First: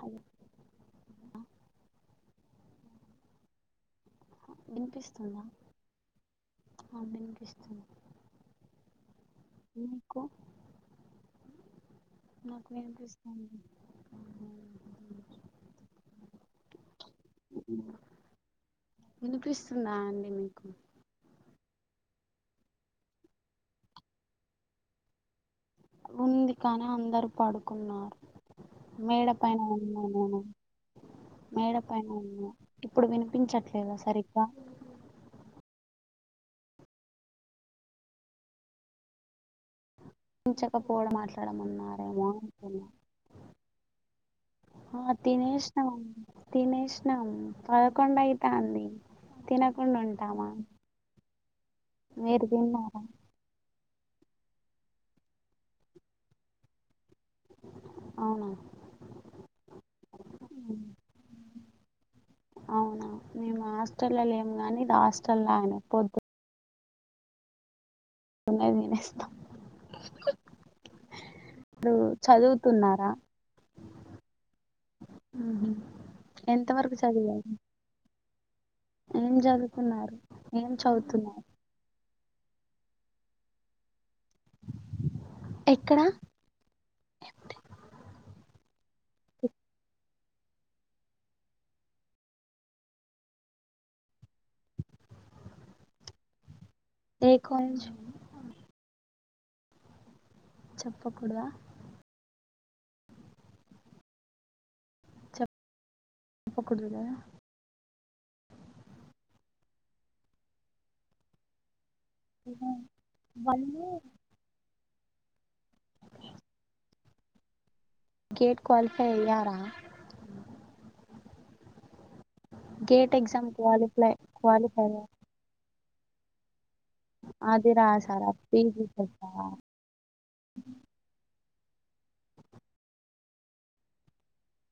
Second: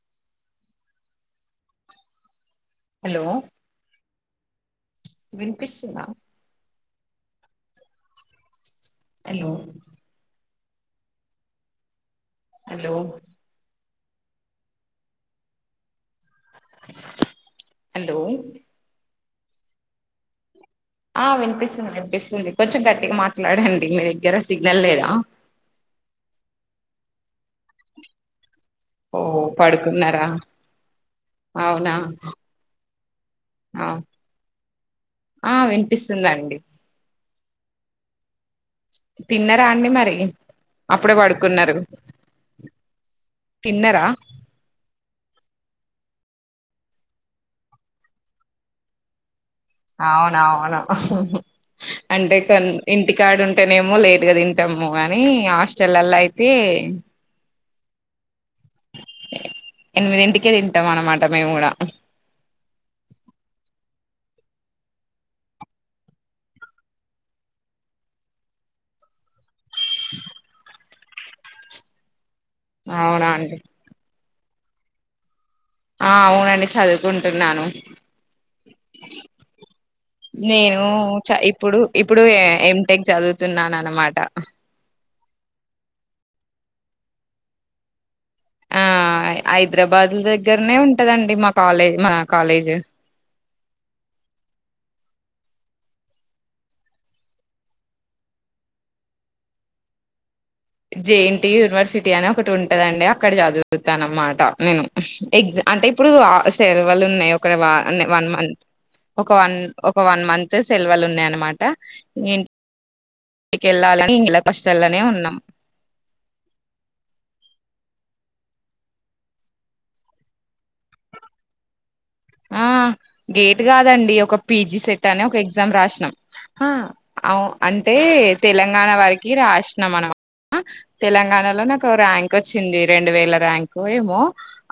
Hello hello వినిపిస్తుందా వినిపిస్తుందా ఆ వినిపిస్తుంది హలో మీకు నాకు హలో వినిపిస్తుంది హలో వినిపిస్తుందా అండి మీకు ఆ వినిపిస్తుంది వినిపిస్తుంది కొంచెం గట్టిగా మాట్లాడండి మీ దగ్గర సిగ్నల్ లేదా ఉంది కానీ అందరు పడుకున్నారు ఓ మేడ పైన ఉన్నా పడుకున్నారా నేను మేడ అవునా పైన ఇప్పుడు ఆ వినిపించట్లేద సరిగ్గా పిస్తుందండి తిన్నార అండి మరి చకపోవడం అప్పుడే పడుకున్నారు మాట్లాడమన్నారేమో అమ రా తినేసం తినేసం పదకొం అయితా అంది అవునవును అంటే మీరు కొ తిన్నారా ఇంటికాడు ఉంటే నేమో లేట్ గా తింటాము కానీ హాస్టల్లా అయితే అవునా ఎనిమిదింటికే తింటాం అన్నమాట మేము కూడా హాస్టలో ఏం కానీ ఇది హాస్టల్ అన పొద్దు న్నానేస్ చదువుతున్నారా అవునా అండి ఆ అవునండి ఎంత వరకు చదివారు చదువుకుంటున్నాను ఏం చదువుతున్నారు ఏం నేను చ చదువుతున్నారు ఇప్పుడు ఇప్పుడు ఎ టెక్ చదువుతున్నాన అనమాట ఎక్కడ ఆ హైదరాబాద్ దగ్గరనే ఉంటదండి మా కాలేజ్ మన కాలేజీ లే కొజ చెప్పకూడదా జేఎన్టి యూనివర్సిటీ అని ఒకటి ఉంటదండి అక్కడ చదువుతుంది న అన్నమాట నేను ఎగజా అంటే ఇప్పుడు చెప్పకూడదు సెలవలు ఉన్నాయి ఒక వన్ మంత్ ఒక వన్ ఒక వన్ మంత్ సెల్వలు ఉన్నాయ అనమాట కదా కి వాళ్ళు వెళ్ళాల కష్టల్లోనే ఉన్నాం గెట్ కు్వాలిఫై అయ్యారా ఆ ఎగ్జామ్ గేట్ క్వాలిఫై కాదండి ఒక పీజి క్వాలిఫై సెట్ అని ఒక ఎగ్జామ్ రాసినం అ అది అంటే రాసారా పీజీ తెలంగాణ సెట్ వారికి రాసినాం అన తెలంగాణ నాకు ర్యాంక్ వచ్చింది రెండు వేల ర్యాంకు ఏమో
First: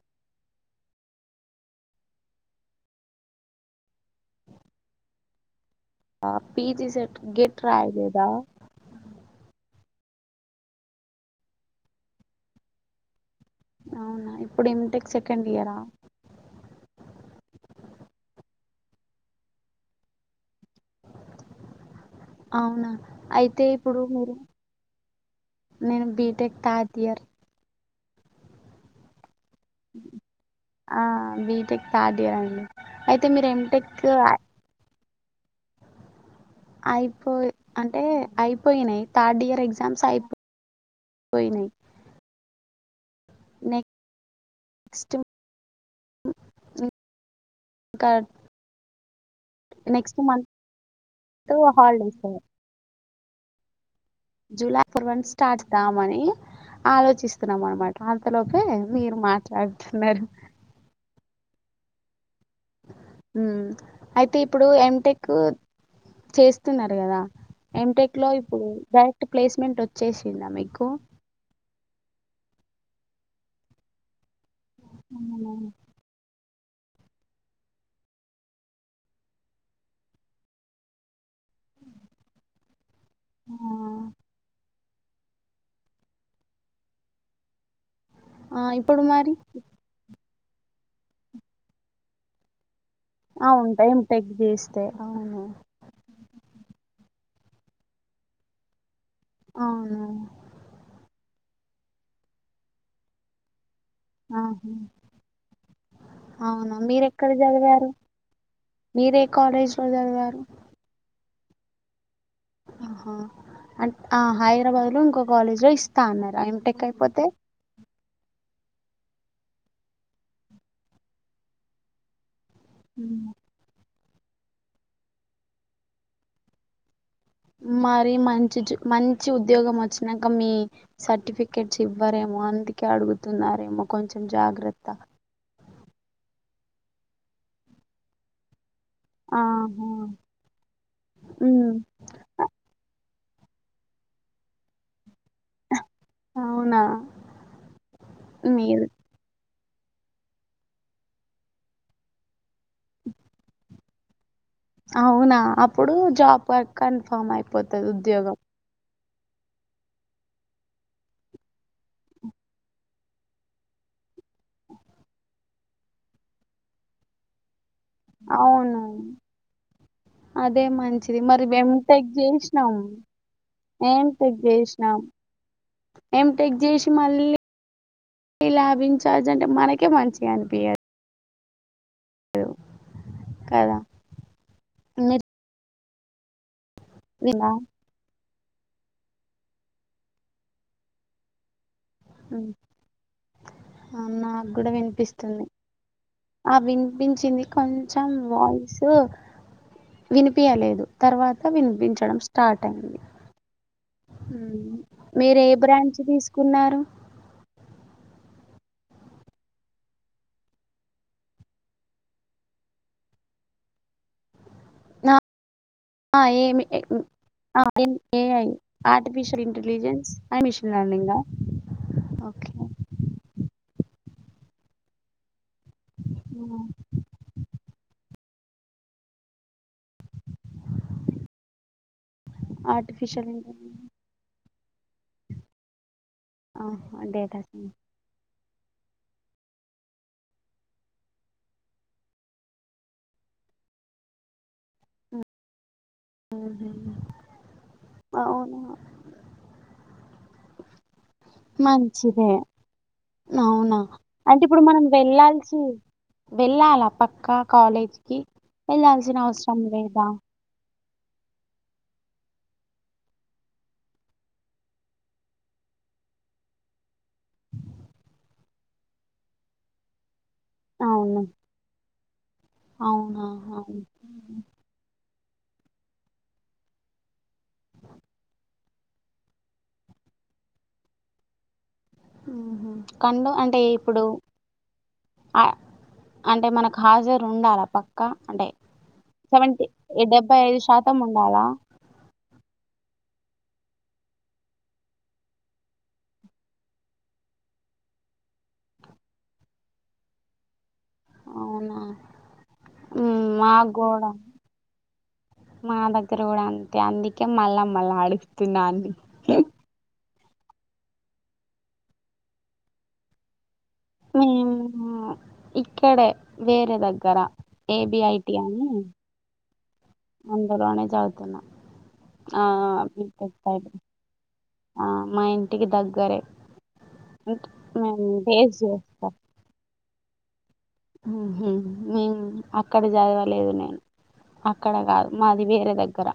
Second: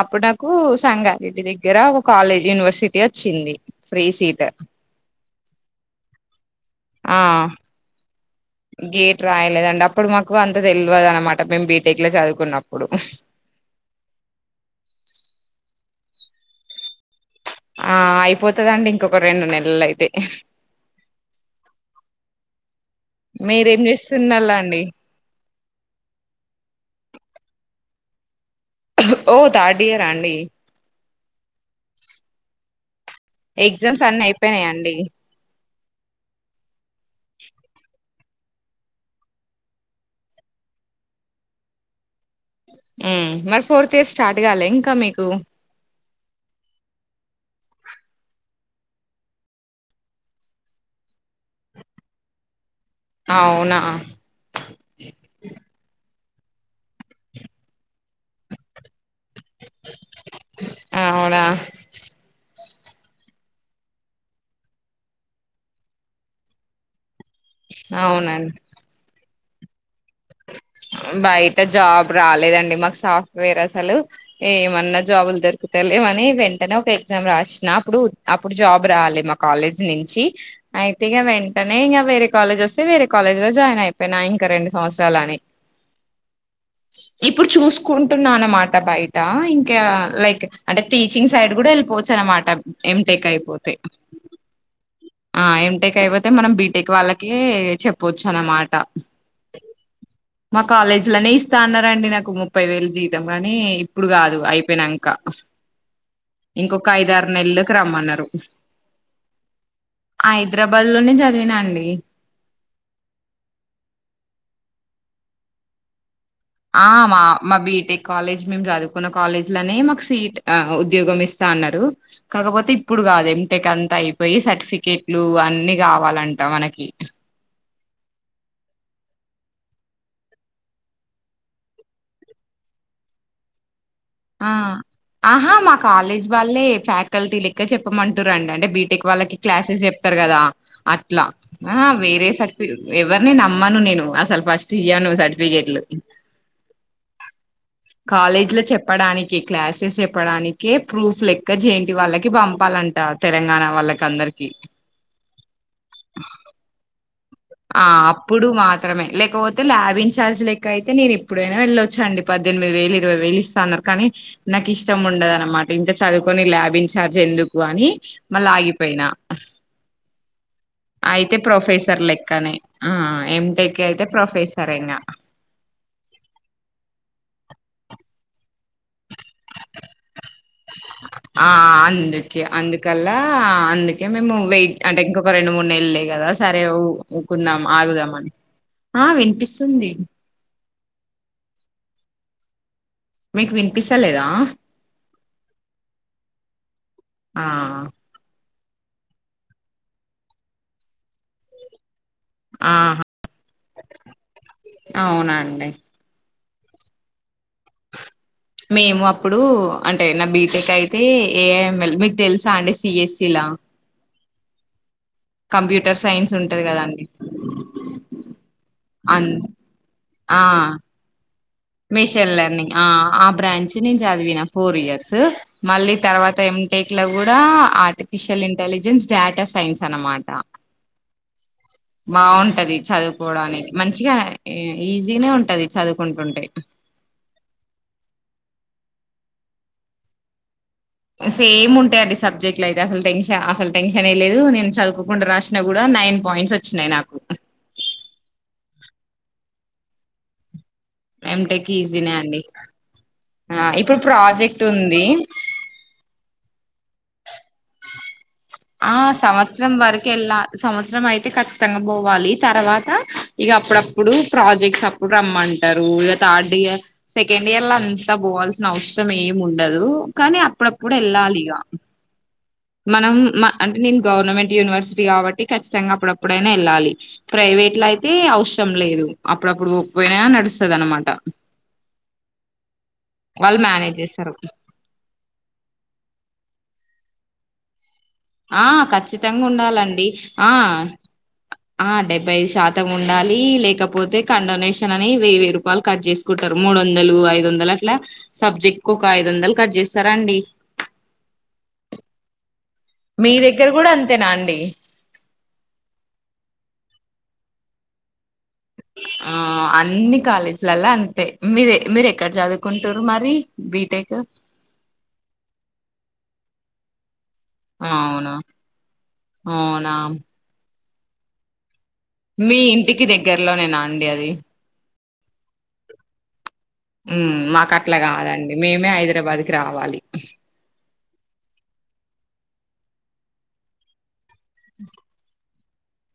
అప్పుడు నాకు సంగారెడ్డి దగ్గర కాలేజ్ యూనివర్సిటీ వచ్చింది ఫ్రీ సీట్ పిజి సెట్ ఆ గెట రాయిదిదా గేట్ రాయలేదండి అప్పుడు మాకు అంత తెలియవదు అనమాట మేము బీటెక్ లో చదువుకున్నప్పుడు అవునా ఇప్పుడు ఎమిటెక్ సెకండ్ ఇయరా ఆ అయిపోతుదండి ఇంకొక రెండు నెలలు అయితే అవునా అయితే మీరేం ఇప్పుడు మీరు చేస్తున్నళ్ళండి నేను బీటెక్ తాతయర్ ఓ దాటి రాణ ఆ బీటెక్ థర్డ్ ఇయర్ అండి అయితే మీరు ఎటెక్ ఎగ్జామ్స్ అన్ని అయిపోయినాయా అండి అయిపోయి అంటే అయిపోయినాయి్ థర్డ్ ఇయర్ ఎగ్జామ్స్ అయిపో కోయి న మరి ఫోర్త్ ఇయస్ స్టార్ట్ కాలి ఇంకా మీకు ఇ కార్ట్ నెక్స్ట్ మంతంత్ హాలిడేస్ అ ఉ జూలై ఫర్ వన్ స్టార్ట్ దామని ఆలోచిస్తున్నాం అనమాట పాతలోపే మీరు మాట్లాడుతున్నారు అవునా అయితే ఇప్పుడు ఎటెక్ చేస్తున్నారు కదా ఎటెక్ లో అవునండి ఇప్పుడు డైరెక్ట్ ప్లేస్మెంట్ వచ్చేసిందా మీకు బయట జాబ్ రాలేదండి మాకు సాఫ్ట్వేర్ అసలు ఏమన్నా జాబులు అవునవును దొరుకుత లేమని అంట ఒక ఎగ్జామ్ రాసిన అప్పుడు అప్పుడు జాబ్ రాలి మా కాలేజ్ నుంచి అయితేగా వెంట నే వర కాలజ వస్తే వేర కాలేజ్ లో ఆ జాయిన్ అయిపోయినా ఇంకా రెండు సంవత్సరలుని ఇప్పుడు చూ కుంటున్నా ఆ, అనమాట ఇప్పుడు బయట మరి ఇంకా లైక్ అంటే టీచింగ్ సైడ్ కూడా వెళ్ళిపోవచ్చు అనమాట ఎటెక్ ఆ అయిపోతే ఉంటాయి టెక్ చేస్తే అవును ఎ టెక్ అయిపోతే మనం బీటెక్ వాళ్ళకి ఏ చెప్పొచ్చు అన్నమాట అవును మా కాలేజీ లోనే ఇస్తా అన్నారండి నాకు ముప్పై వేలు జీవితం ని ఇప్పుడు కాదు ఆహా అయిపోయినాక అవునా ఇంకొక ఐదారు మీరెక్కడ నెలకి చదివారు రమ్మన్నారు మీరే కాలేజ్ లో చదివారు హైదరాబాద్ లోనే చదివినాండి ఆహా అ ఆ హైదరాబాద్ లో ఇంకో కాలేజ్ లో ఇస్తా అన్నారు ఎంటెక్ ఉమ్. ఆ అయిపోతే మా బీటెక్ కాలేజ్ మేము చదువుకు న్న కాలేజ్ లోనే మాకు సీట్ ఆ ఉద్యోగం ఇస్తా అన్నారు కాకపోతే ఇప్పుడు ఉమ్. కాదు ఎంటటెక్ అంతా అయి వెయ్యి సర్టిఫికేట్లు అన్ని కావాలంట మనకి మరి మంచి మంచి ఉద్యోగం వచ్చినాక మీ సర్టిఫికెట్స్ ఇవ్వరేమో అని ఇంటిక అడుగుతున్నారే ఆ ఆహా మా కాలేజ్ వాళ్ళే ఫ్యాకల్టీ లెక్క చెప్పమంటారురండి అంటే బీ వాళ్ళకి క్లాసెస్ ఆహా చెప్తారు కదా అట్ల ఉమ్ వేరే సర్టిఫికే ఎవర్ నేను నమ్మను నేను ఆసలు అస్ట్ ఇయ్యను సర్టిఫికేట్లు అవునా కాలేజ్ లో మీరు చెప్పడానికి క్లాసెస్ చెప్పడానికి ప్రూఫ్ లెక్క చేంటి వాళ్ళకి బం చెప్పాలంట తెలంగాణ వాళ్ళకి అందరికి అవునా అప్పుడు జాబ్ వక్ కన్ఫర్మ్ ఆ అయిపోతుది ఉద్యోగం అప్పుడు మాత్రమే లేకపోతే లాబ్ ఇన్ఛార్జ్లెక్క అయితేేను ఇప్పుడైనా వెళ్ళొచ్చ అండి పద్దెనిమిది వేలు ఇరవై వేలు ఇస్తాన్నారు కానీ నాకు ఇష్టం ఉండద అన్నమాట ఇంత చదువుకొని ల్యాబ్ ఇన్ఛార్జ్ ఎందుకు అని మళ్ళా అవును ఆగిపోయినా అదే మంచిది అయితే మరి ప్రొఫెసర్ ఎంటెక్ లెక్ చేసినాం ఆ ఎ టెక్ అయితే ప్రొఫెసర్ అయినా ఎ టెక్ చేసి మళ్ళీ లాభించార్జు అంటే మనకే మంచిగా అనిపించదు ఆ అందుకే అందుకల్లా కదా అందుకే మేము వెయిట్ అంటే మీరు ఇంకొక రెండు మూడు నెల కదా సరే వినా ఊకున్నాం ఆగుదామని ఆ వినిపిస్తుంది మీకు అ వినిపిస్తలేదా నాకు కూడా వినిపిస్తుంది ఆ వినిపించింది ఆ కొంచెం యి వినిపించలేదు తర్వాత వినిపించడం స్టార్ట్ ఆహ అయింది మీరు ఏ అవునండి బ్రాంచ్ తీసుకున్నారు మేము అప్పుడు అంటే నా బీటెక్ అయితే ఏఐఎంఎల్ మీకు తెలుసా అంటే సిఎస్సి లా ఆ ఆ కంప్యూటర్ సైన్స్ ఉంటంది కదండి ఏఐ అన్ ఆర్టిఫిషియల్ ఇంటెలిజెన్స్ అని మిషన్ లర్నింగ్ మిషల్ లెర్నింగ్ ఆ ఆ బ్రాంచ్ నేను చదివినా ఫోర్ ఇయర్స్ మళ్ళీ తర్వాత ఎ టెక్ లో కూడా ఆర్టిఫిషియల్ ఇంటెలిజెన్స్ డేటా సైన్స్ అనమాట బాగుంటది ఆర్టిఫిషియల్ చదువుకోవడం అనికి ఇంటెలిజెన్స్ మంచిగా ఈజీనే ఉంటది చదువు ఆ త సేమ్ ఉంటాయి అండి సబ్జెక్ట్ అయితే అసలు టెన్షన్ అసలు టెన్షన్ ఏ లేదు నేను చదువుకోకుండా రాసిన కూడా నైన్ పాయింట్స్ వచ్చినాయి నాకు అవునా ఏటకి ఈజీనే మంచిదే అండి ఆ అవునా ఇప్పుడు అంటే ప్రాజెక్ట్ ఇప్పుడు మనం ఉంది వెళ్ళాల్సి వెళ్ళాలా పక్కా కాలేజ్కి వెళ్లాల్సిన అవసరం లేదా సంవసరం అయితే ఖచ్చితంగా పోవాలి తర్వాత ఇక అప్పుడప్పుడు ప్రాజెక్ట్స్ అప్పుడు రమ్మంటారు పోగా థర్డ్ ఇయర్ సెకండ్ ఇయర్ లో అంతా పోవాల్సిన అవసరం ఏమి ఉండదు కానీ అప్పుడప్పుడు అవును వెళ్ళాలిగా మనం అవునా అంటే అవును నేను గవర్నమెంట్ యూనివర్సిటీ కాబట్టి ఖచ్చితంగా అప్పుడప్పుడైనా వెళ్ళాలి ప్రైవేట్ లో అయితే అవసరం లేదు అప్పుడప్పుడుపోయినా నడుస్తుంది అనమాట ఉహు కన్ను అంటే ఇప్పుడు చేస్తారు. అ అంటే మనక్ హాజరు ఉండాలా పక్కా, అంటే ఆ! ఖచ్చితంగా సెవెంటీ ఉండాలండి. డెబ్బై ఆ! ఐదు శాతం ఉండాలా? ఆ డెబ్బై ఐదు శాతం ఉన్ ఉండాలి లేకపోతే కండొనేషన్ అని వెయ్యి వెయ్యిూరూపాలు కట్ చేసుకుంటారు మూడు వందలు ఐదు వందలు అట్లా సబ్జెక్ట్ కు ఒక ఐదు వందలు కట్ చేస్తారా అండి అవునా ఉమ్ మీ దగ్గర గూడా మగుడ అంతేనా అండి? మా దగ్గర కూడా అం తే అందుకే మళ్ళా మళ్ళా అడుగుతున్న అన్ని కాలేజీలాల్ల అంతే మీది మీరు ఎక్కడ చదువుకుంటురు మరి బీటేక్ మేము ఇక్కడే వేరే దగ్గర ఏ బి ఐ టి అని అవునా అందలోనే చదువుతున్నా ఆ మీ ఇంటికి బీటెక్ సైడ్ దగ్గరలోనేనా అండి అది ఆ మా ఇంటికి దగ్గరే ఉమ్ మాకు అట్లా మేము బేస్ కాదండి మేమే హైదరాబాద్కి రావాలి. ఉహు ఉ అక్కడ చదవలేదు నేను అక్కడ కాదు మాది వేరే దగ్గర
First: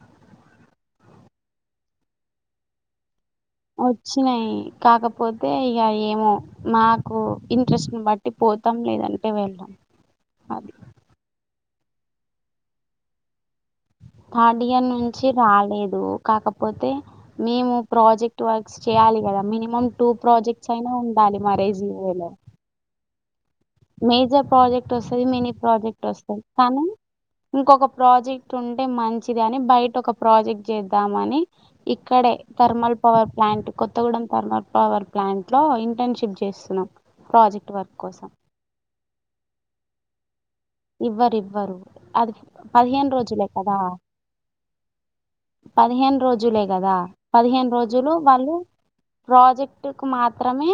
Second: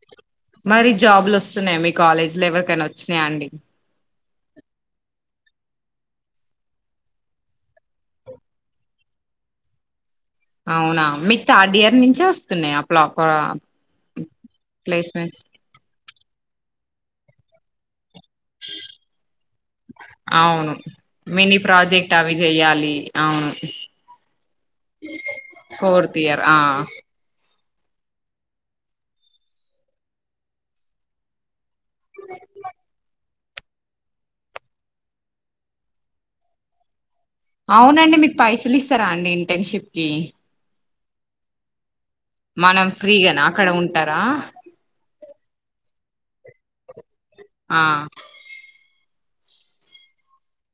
మరి జాబ్లు ఒస్తున్నాయ మీ కాలేజ్ లో ఎవరికైనా ఒచ్చినాయా అండి ఓచ్చినాయి కాకపోతే ఇగా ఏమో మాకు ఇంట్రెస్ట్ని బట్టి పో పోతాం లేదంటె వెళ్ళాం అది అవునా, మీకు థర్డ్ ఇయర్ నుంచే వస్తున్నాయ ఫ్లాప్ థర్డ్ ఇయర్ నుంచి రాలేదు కాకపోతే మేము ప్రాజెక్ట్ వర్క్స్ చేయాలి కదా, మినిమం టూ ప్రాజెక్ట్స్ అవును అయినా ఉండాలి మా మినీ ప్రాజెక్ట్ రేజివోలో అవి చెయ్యాలి అవును మేజర్ ప్రాజెక్ట్ ఒస్తాది మినీ ప్రాజెక్ట్ ఫోర్త్ ఒస్తాది ఇయర్ ఆ కానీ ఇంకొక ప్రాజెక్ట్ ఉంటే మంచిదనీ బయట ఒక ప్రాజెక్ట్ చేద్దామని ఇక్కడే thermal power plant Kothagudem thermal power plant లో ఇంటర్న్షిప్ చేస్తున్నాం ప్రాజెక్ట్ వర్క్ అవునండి కోసం మీకు పైసలు ఇస్తారా అండి ఇంటర్న్షిప్ కి ఇవ్వ ఇవ్వరు అది మనం పదిహేను ఫ్రీగానా రోజులే అక్కడ కదా ఉంటారా పదిహేను రోజులే కదా, పదిహేను ఆ రోజులు వాళ్ళు ప్రాజెక్టుకు మాత్రమే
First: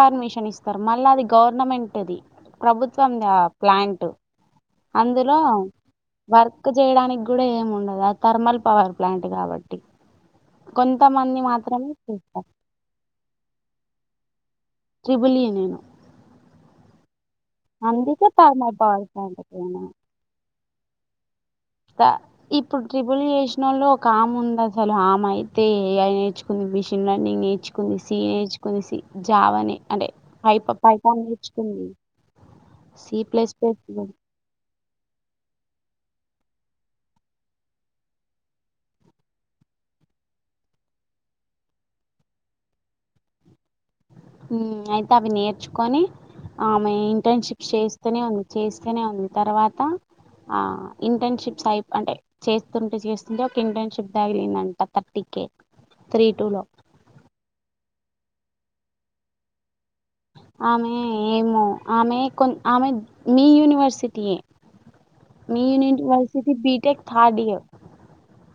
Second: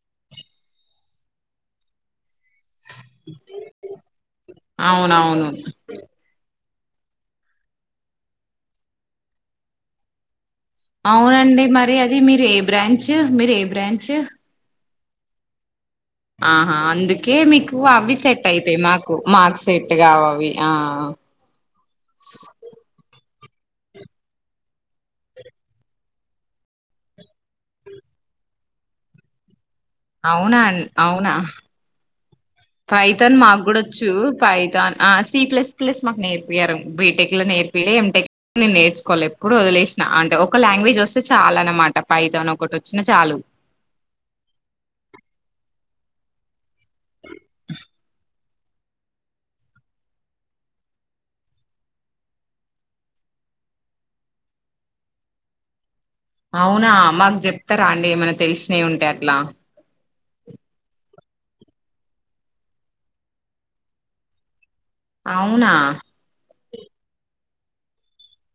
పర్మిషన్ ఇస్తారు, మళ్ళా అది గవర్నమెంటుది ప్రభుత్వంది ఆ ప్లాంట్ అందులో అవునవును వర్క్ ర్క్ చేయడానికి కూడా ఏమి ఉండదు ఆ థర్మల్ పవర్ ప్లాంట్ కాబట్టి కొంతమంది అవునండి మాత్రమే మరి అది మీరు చేస్తారు ఏ బ్రాంచ్ మీరు ఏ బ్రాంచ్ త్రిబులి నేను ఆహా అందుకే మీకు అవి అందుకే సెట్ అయితై థర్మల్ పవర్ మాకు ప్లాంట్ మాక్ సెట్ గా వవి ఆ కా ఇప్పుడు ట్రిబులి చేసి లో ఒక ఆమె ఉంది అసలు ఆమె అయితే ఏఐ నేర్చుకుంది మిషన్ రన్నింగ్ నేర్చుకుంది సీ నేర్చు కుల్సి జావని అంటే అవునా పైప ఫైథాన్ నేర్చుకుం పైతాన్ మాకు కూడా వచ్చు పైతాన్ ఆ సి ప్లస్ ప్లస్ మాకు నేర్ ర్పారు బీటెక్ లో నేర్పి ఎంటెక్లో నేను నేర్చుకోలే ఎప్పుడు వదిలేసినా అంటే ఒక లాంగ్వేజ్ ఒస్తే చా లన్నమాట పైథన్ ఒకటీ వచ్చిన చాలు ఉమ్ అయితే అవి నేర్చుకొని ఆమె ఇంటర్న్షిప్ చేస్తూనే ఉంది చేస్తానే ఉంది తర్వాత ఆ ఇంటర్న్షిప్స్ అయి అంటే చేస్తుంటే చేస్తుంటే ఒక ఇంటర్న్షిప్ తగిలిందంట థర్టీ కే త్రీ టూ లో అవునా మాకు చెప్తారా అండి ఏమైనా తెలిసినై ఉంటే అట్లా ఆమె ఏమో ఆమె కొం ఆమె మీ యూనివర్సిటీయే అవునా మీన్ ఇంటి వర్సిటీ బీటెక్ థార్డ్ ఇయర్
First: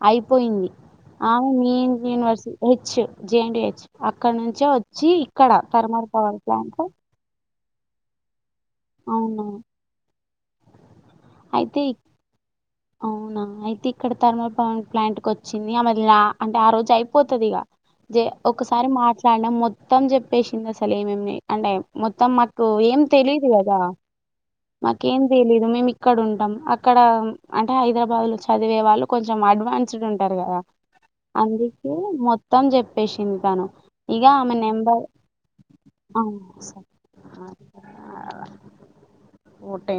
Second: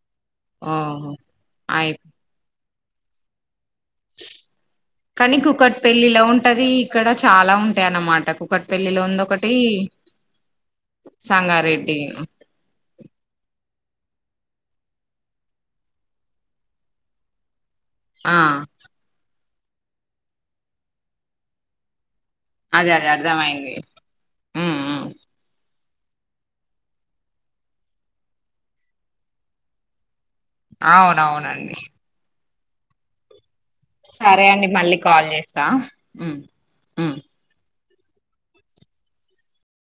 అయిపోయింది ఓహో ఆ మీ అయి యూనివర్సిటీ హెచ్ జిఎం హెచ్ అక్కడ నుంచే వచ్చి కానీ ఇక్కడ కుక్కట్ థర్మర్ పవర్ ప్లాంట్ అంటే అన్నమాట కుకట్ పెళ్లిలో ఉంది అవును ఒకటి అయితే సంగారెడ్డి అవునా అయితే ఇక్కడ థర్మల్ పవన్ ప్లాంట్ కు వచ్చింది ఆమెలా అంటే ఆ రోజు అయిపోతది ఇక జె ఆ ఒకసారి మాట్లాడిన మొత్తం చెప్పేసింది అసలు ఏమేమి అంటే మొ త్తం మాకు అదే ఏం అదే తెలీదు అర్థమయింది కదా ఉమ్, మాకు ఉమ్. ఏం తెలీదు మేము ఇ క్కడ ఉంటాం అక్కడ అంటే హైదరాబాద్ లో చదివే వాళ్ళు కొంచెం అడ్వాన్స్డ్ ఉం టారు కదా అవునవునండి అందుకే మొత్తం చెప్పేసింది తను ఇగా సరే ఆమె అండి మళ్ళీ నెంబర్ కాల్ చేస్తా ఆ ఉమ్, స ఉమ్. అ ఊట ఏ